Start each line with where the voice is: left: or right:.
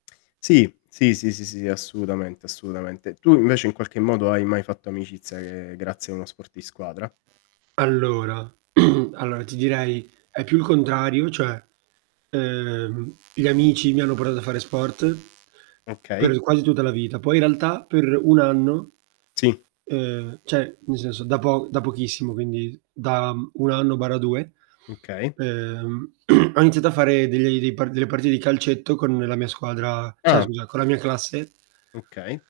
left: Sì, sì, sì, sì, sì assolutamente, assolutamente. Tu invece in qualche modo hai mai fatto amicizia che grazie a uno sport di squadra?
right: Allora allora ti direi: è più il contrario cioè, uhm, gli amici mi hanno portato a fare sport
left: Okay.
right: per quasi tutta la vita, poi in realtà per 1 anno
left: Sì.
right: uhm, cioè, nel senso da po da pochissimo, quindi s da, mhmm, 1 anno/2,
left: Okay.
right: uhm, ho iniziato a fare degli dei parti delle partite di calcetto con la mia squadra cioè,
left: Ah.
right: scusa, con la mia classe
left: Okay.